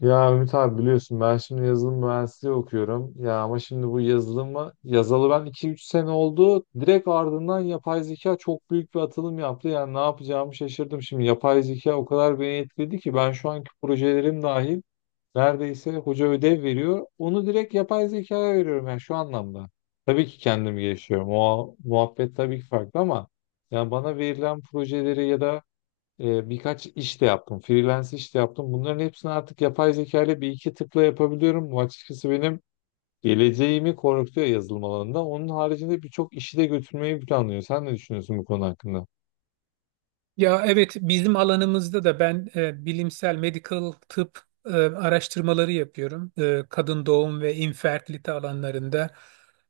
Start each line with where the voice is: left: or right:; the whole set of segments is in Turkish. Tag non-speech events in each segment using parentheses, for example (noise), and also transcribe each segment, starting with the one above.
left: Ya Ümit abi biliyorsun ben şimdi yazılım mühendisliği okuyorum. Ya ama şimdi bu yazılımı yazalı ben iki üç sene oldu. Direkt ardından yapay zeka çok büyük bir atılım yaptı. Yani ne yapacağımı şaşırdım. Şimdi yapay zeka o kadar beni etkiledi ki ben şu anki projelerim dahil neredeyse hoca ödev veriyor. Onu direkt yapay zekaya veriyorum yani şu anlamda. Tabii ki kendim gelişiyorum. O muhabbet tabii ki farklı ama yani bana verilen projeleri ya da birkaç iş de yaptım. Freelance iş de yaptım. Bunların hepsini artık yapay zeka ile bir iki tıkla yapabiliyorum. Bu açıkçası benim geleceğimi korkutuyor yazılım alanında. Onun haricinde birçok işi de götürmeyi planlıyor. Sen ne düşünüyorsun bu konu hakkında?
right: Ya evet bizim alanımızda da ben bilimsel medical tıp araştırmaları yapıyorum. Kadın doğum ve infertilite alanlarında.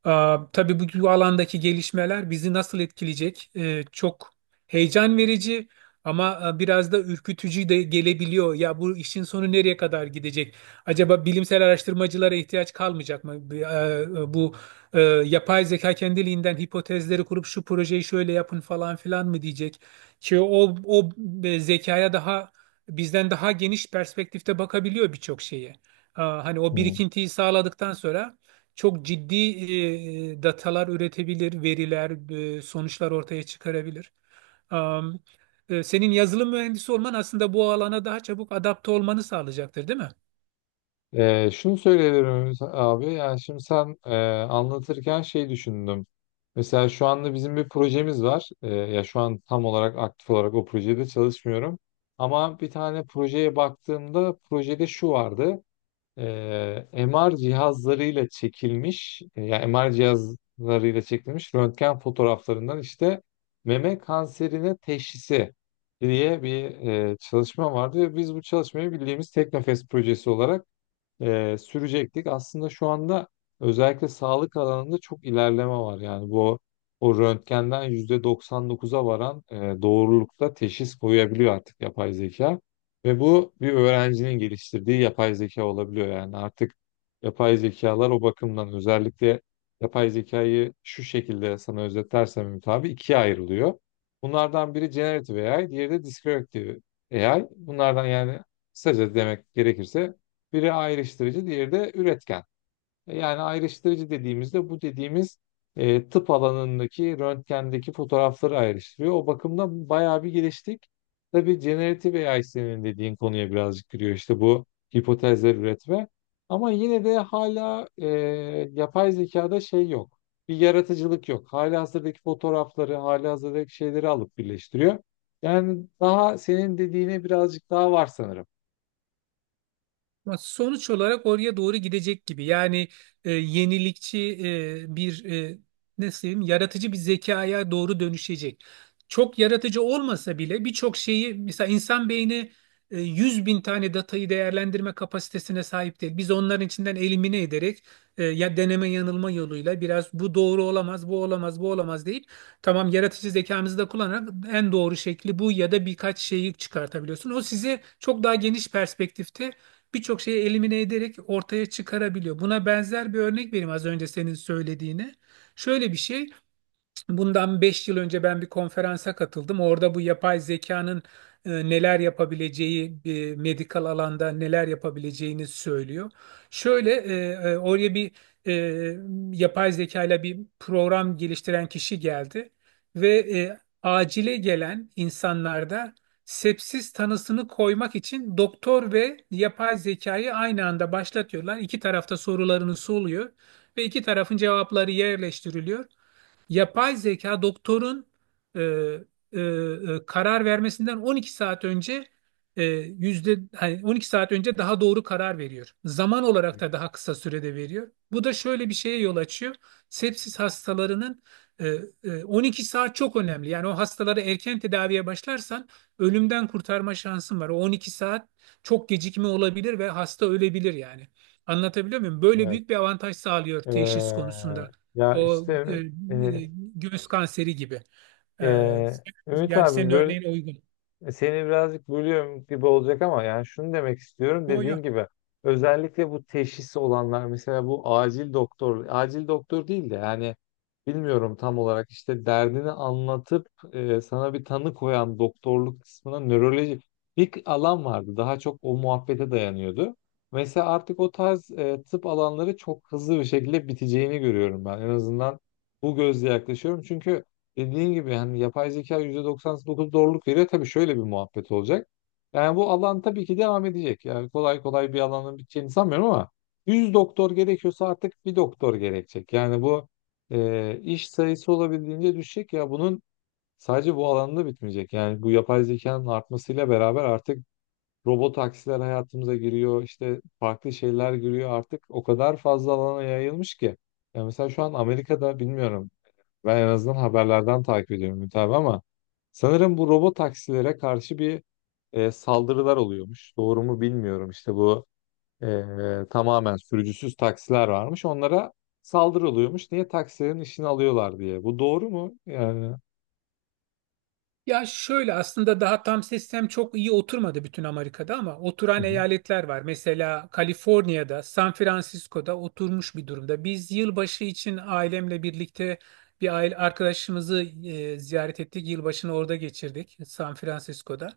right: Tabii bu alandaki gelişmeler bizi nasıl etkileyecek? Çok heyecan verici ama biraz da ürkütücü de gelebiliyor. Ya bu işin sonu nereye kadar gidecek? Acaba bilimsel araştırmacılara ihtiyaç kalmayacak mı? Bir, e, Bu e, Yapay zeka kendiliğinden hipotezleri kurup şu projeyi şöyle yapın falan filan mı diyecek? Çünkü o zekaya bizden daha geniş perspektifte bakabiliyor birçok şeye. Hani o
left: Hmm.
right: birikintiyi sağladıktan sonra çok ciddi datalar üretebilir, veriler, sonuçlar ortaya çıkarabilir. Am, Senin yazılım mühendisi olman aslında bu alana daha çabuk adapte olmanı sağlayacaktır, değil mi?
left: Şunu söyleyebilirim abi. Yani şimdi sen anlatırken şey düşündüm. Mesela şu anda bizim bir projemiz var. Ya şu an tam olarak aktif olarak o projede çalışmıyorum. Ama bir tane projeye baktığımda projede şu vardı. MR cihazlarıyla çekilmiş, yani MR cihazlarıyla çekilmiş röntgen fotoğraflarından işte meme kanserine teşhisi diye bir çalışma vardı. Ve biz bu çalışmayı bildiğimiz Teknofest projesi olarak sürecektik. Aslında şu anda özellikle sağlık alanında çok ilerleme var. Yani bu o röntgenden %99'a varan doğrulukta teşhis koyabiliyor artık yapay zeka. Ve bu bir öğrencinin geliştirdiği yapay zeka olabiliyor. Yani artık yapay zekalar o bakımdan özellikle yapay zekayı şu şekilde sana özetlersem Ümit abi ikiye ayrılıyor. Bunlardan biri generative AI, diğeri de descriptive AI. Bunlardan yani kısaca demek gerekirse biri ayrıştırıcı, diğeri de üretken. Yani ayrıştırıcı dediğimizde bu dediğimiz tıp alanındaki röntgendeki fotoğrafları ayrıştırıyor. O bakımdan bayağı bir geliştik. Tabii generative AI senin dediğin konuya birazcık giriyor işte bu hipotezler üretme. Ama yine de hala yapay zekada şey yok. Bir yaratıcılık yok. Halihazırdaki fotoğrafları, halihazırdaki şeyleri alıp birleştiriyor. Yani daha senin dediğine birazcık daha var sanırım.
right: Ama sonuç olarak oraya doğru gidecek gibi. Yani e, yenilikçi e, bir e, nasıl diyeyim, yaratıcı bir zekaya doğru dönüşecek. Çok yaratıcı olmasa bile birçok şeyi mesela insan beyni 100 bin tane datayı değerlendirme kapasitesine sahip değil. Biz onların içinden elimine ederek ya deneme yanılma yoluyla biraz bu doğru olamaz, bu olamaz, bu olamaz deyip tamam yaratıcı zekamızı da kullanarak en doğru şekli bu ya da birkaç şeyi çıkartabiliyorsun. O sizi çok daha geniş perspektifte birçok şeyi elimine ederek ortaya çıkarabiliyor. Buna benzer bir örnek vereyim az önce senin söylediğine. Şöyle bir şey. Bundan 5 yıl önce ben bir konferansa katıldım. Orada bu yapay zekanın neler yapabileceği, medikal alanda neler yapabileceğini söylüyor. Şöyle e, Oraya bir e, yapay zekayla bir program geliştiren kişi geldi ve acile gelen insanlarda sepsis tanısını koymak için doktor ve yapay zekayı aynı anda başlatıyorlar. İki tarafta sorularını soruluyor ve iki tarafın cevapları yerleştiriliyor. Yapay zeka doktorun e, karar vermesinden 12 saat önce e, yüzde hani 12 saat önce daha doğru karar veriyor. Zaman olarak da daha kısa sürede veriyor. Bu da şöyle bir şeye yol açıyor. Sepsis hastalarının e, 12 saat çok önemli. Yani o hastaları erken tedaviye başlarsan ölümden kurtarma şansın var. O 12 saat çok gecikme olabilir ve hasta ölebilir yani. Anlatabiliyor muyum? Böyle
left: Evet.
right: büyük bir avantaj sağlıyor teşhis
left: Ee,
right: konusunda.
left: Ya
right: O e,
left: işte
right: e,
left: e,
right: Göğüs kanseri gibi. E,
left: Ümit
right: Yani
left: abi
right: senin
left: böyle.
right: örneğin uygun.
left: Seni birazcık bölüyorum gibi olacak ama yani şunu demek istiyorum,
right: Yo, yo.
left: dediğin gibi özellikle bu teşhis olanlar, mesela bu acil doktor, acil doktor değil de yani bilmiyorum tam olarak işte derdini anlatıp sana bir tanı koyan doktorluk kısmına nöroloji bir alan vardı, daha çok o muhabbete dayanıyordu. Mesela artık o tarz tıp alanları çok hızlı bir şekilde biteceğini görüyorum ben, en azından bu gözle yaklaşıyorum çünkü dediğin gibi hani yapay zeka %99 doğruluk veriyor. Tabii şöyle bir muhabbet olacak. Yani bu alan tabii ki devam edecek. Yani kolay kolay bir alanın biteceğini sanmıyorum ama 100 doktor gerekiyorsa artık bir doktor gerekecek. Yani bu iş sayısı olabildiğince düşecek ya, bunun sadece bu alanda bitmeyecek. Yani bu yapay zekanın artmasıyla beraber artık robot taksiler hayatımıza giriyor. İşte farklı şeyler giriyor. Artık o kadar fazla alana yayılmış ki. Ya mesela şu an Amerika'da bilmiyorum, ben en azından haberlerden takip ediyorum Ümit abi ama sanırım bu robot taksilere karşı bir saldırılar oluyormuş. Doğru mu bilmiyorum. İşte bu tamamen sürücüsüz taksiler varmış. Onlara saldırı oluyormuş. Niye taksilerin işini alıyorlar diye. Bu doğru mu? Yani.
right: Ya şöyle aslında daha tam sistem çok iyi oturmadı bütün Amerika'da ama
left: Hı
right: oturan
left: hı.
right: eyaletler var. Mesela Kaliforniya'da, San Francisco'da oturmuş bir durumda. Biz yılbaşı için ailemle birlikte bir aile arkadaşımızı ziyaret ettik. Yılbaşını orada geçirdik, San Francisco'da.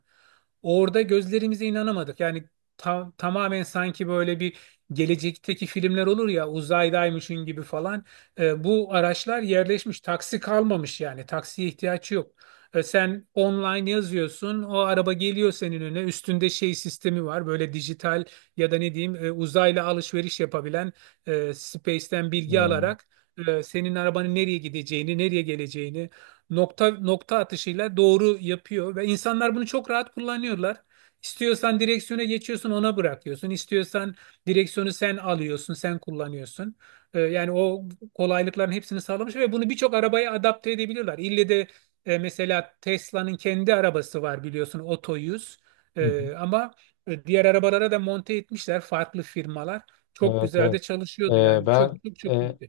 right: Orada gözlerimize inanamadık. Yani tamamen sanki böyle bir gelecekteki filmler olur ya uzaydaymışın gibi falan. Bu araçlar yerleşmiş, taksi kalmamış yani taksiye ihtiyaç yok. Sen online yazıyorsun, o araba geliyor senin önüne. Üstünde şey sistemi var, böyle dijital ya da ne diyeyim uzayla alışveriş yapabilen Space'ten bilgi
left: Hı
right: alarak senin arabanın nereye gideceğini, nereye geleceğini nokta nokta atışıyla doğru yapıyor ve insanlar bunu çok rahat kullanıyorlar. İstiyorsan direksiyona geçiyorsun, ona bırakıyorsun. İstiyorsan direksiyonu sen alıyorsun, sen kullanıyorsun. Yani o kolaylıkların hepsini sağlamış ve bunu birçok arabaya adapte edebiliyorlar. İlle de mesela Tesla'nın kendi arabası var biliyorsun Otto 100.
left: hı.
right: E, ama Diğer arabalara da monte etmişler farklı firmalar. Çok
left: Evet,
right: güzel de
left: evet.
right: çalışıyordu
left: E,
right: yani
left: ben
right: çok çok çok
left: e,
right: iyiydi.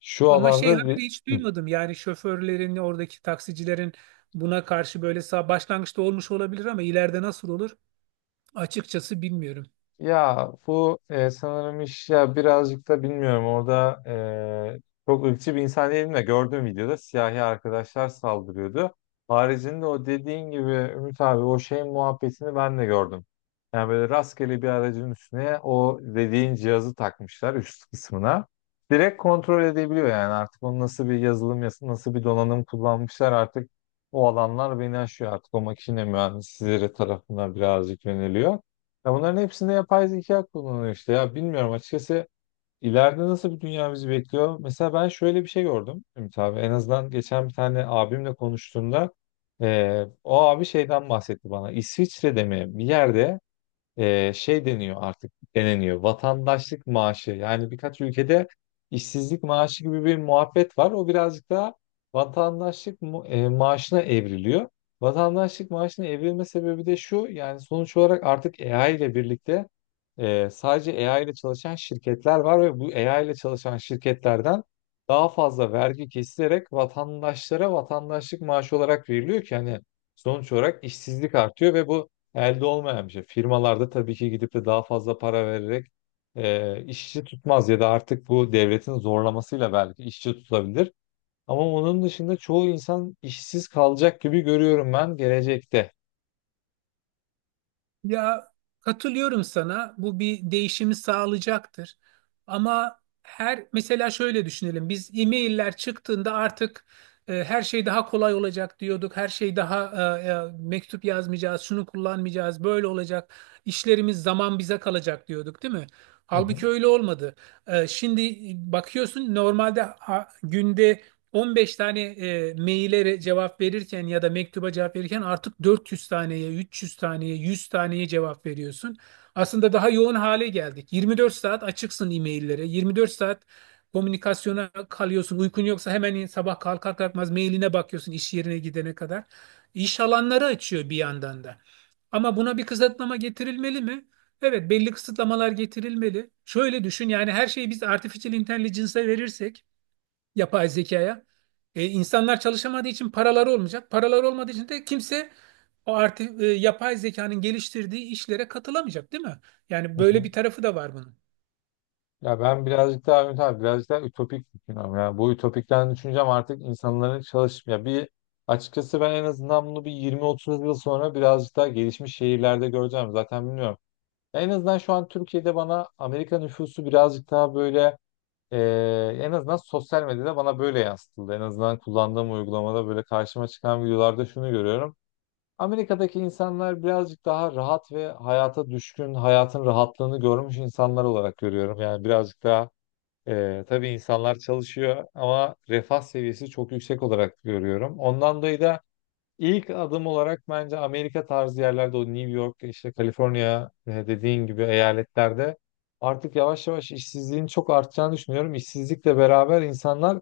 left: şu
right: Ama şey
left: alanda li-
right: haberi hiç
left: Hı.
right: duymadım yani şoförlerin oradaki taksicilerin buna karşı böyle sağ başlangıçta olmuş olabilir ama ileride nasıl olur açıkçası bilmiyorum.
left: Ya bu sanırım iş, ya birazcık da bilmiyorum orada e, çok ırkçı bir insan değilim de gördüğüm videoda siyahi arkadaşlar saldırıyordu. Haricinde o dediğin gibi Ümit abi, o şeyin muhabbetini ben de gördüm. Yani böyle rastgele bir aracın üstüne o dediğin cihazı takmışlar üst kısmına. Direkt kontrol edebiliyor yani, artık onu nasıl bir yazılım, nasıl bir donanım kullanmışlar artık o alanlar beni aşıyor, artık o makine mühendisleri tarafından birazcık yöneliyor. Ya bunların hepsinde yapay zeka kullanılıyor işte. Ya bilmiyorum açıkçası ileride nasıl bir dünya bizi bekliyor. Mesela ben şöyle bir şey gördüm Ümit abi. En azından geçen bir tane abimle konuştuğumda o abi şeyden bahsetti bana. İsviçre'de mi bir yerde şey deniyor, artık deneniyor. Vatandaşlık maaşı. Yani birkaç ülkede işsizlik maaşı gibi bir muhabbet var. O birazcık daha vatandaşlık maaşına evriliyor. Vatandaşlık maaşına evrilme sebebi de şu. Yani sonuç olarak artık AI ile birlikte sadece AI ile çalışan şirketler var ve bu AI ile çalışan şirketlerden daha fazla vergi kesilerek vatandaşlara vatandaşlık maaşı olarak veriliyor ki hani sonuç olarak işsizlik artıyor ve bu elde olmayan bir şey. Firmalarda tabii ki gidip de daha fazla para vererek işçi tutmaz ya da artık bu devletin zorlamasıyla belki işçi tutabilir. Ama onun dışında çoğu insan işsiz kalacak gibi görüyorum ben gelecekte.
right: Ya katılıyorum sana. Bu bir değişimi sağlayacaktır. Ama her mesela şöyle düşünelim. Biz e-mailler çıktığında artık her şey daha kolay olacak diyorduk. Her şey daha mektup yazmayacağız, şunu kullanmayacağız, böyle olacak. İşlerimiz zaman bize kalacak diyorduk, değil mi?
left: Hı hı,
right: Halbuki öyle olmadı. Şimdi bakıyorsun normalde günde 15 tane maillere cevap verirken ya da mektuba cevap verirken artık 400 taneye, 300 taneye, 100 taneye cevap veriyorsun. Aslında daha yoğun hale geldik. 24 saat açıksın e-maillere. 24 saat komünikasyona kalıyorsun. Uykun yoksa hemen sabah kalkar kalkmaz mailine bakıyorsun iş yerine gidene kadar. İş alanları açıyor bir yandan da. Ama buna bir kısıtlama getirilmeli mi? Evet, belli kısıtlamalar getirilmeli. Şöyle düşün yani her şeyi biz artificial intelligence'a verirsek yapay zekaya. İnsanlar çalışamadığı için paraları olmayacak. Paraları olmadığı için de kimse o artık yapay zekanın geliştirdiği işlere katılamayacak, değil mi? Yani
left: hı
right: böyle
left: hı.
right: bir tarafı da var bunun.
left: Ya ben birazcık daha Ümit abi birazcık daha ütopik düşünüyorum. Yani bu ütopikten düşüncem artık insanların çalışmaya bir, açıkçası ben en azından bunu bir 20-30 yıl sonra birazcık daha gelişmiş şehirlerde göreceğim. Zaten bilmiyorum. Ya, en azından şu an Türkiye'de bana Amerika nüfusu birazcık daha böyle, e, en azından sosyal medyada bana böyle yansıtıldı. En azından kullandığım uygulamada böyle karşıma çıkan videolarda şunu görüyorum. Amerika'daki insanlar birazcık daha rahat ve hayata düşkün, hayatın rahatlığını görmüş insanlar olarak görüyorum. Yani birazcık daha tabii insanlar çalışıyor ama refah seviyesi çok yüksek olarak görüyorum. Ondan dolayı da İlk adım olarak bence Amerika tarzı yerlerde, o New York, işte Kaliforniya dediğin gibi eyaletlerde artık yavaş yavaş işsizliğin çok artacağını düşünüyorum. İşsizlikle beraber insanlar,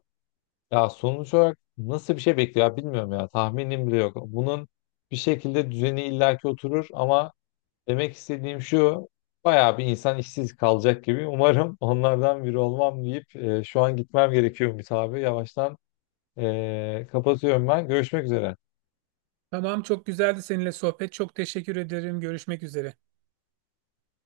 left: ya sonuç olarak nasıl bir şey bekliyor, ya bilmiyorum, ya tahminim bile yok. Bunun bir şekilde düzeni illaki oturur ama demek istediğim şu, bayağı bir insan işsiz kalacak gibi. (laughs) Umarım onlardan biri olmam deyip şu an gitmem gerekiyormuş abi. Yavaştan kapatıyorum ben. Görüşmek üzere.
right: Tamam, çok güzeldi seninle sohbet. Çok teşekkür ederim. Görüşmek üzere.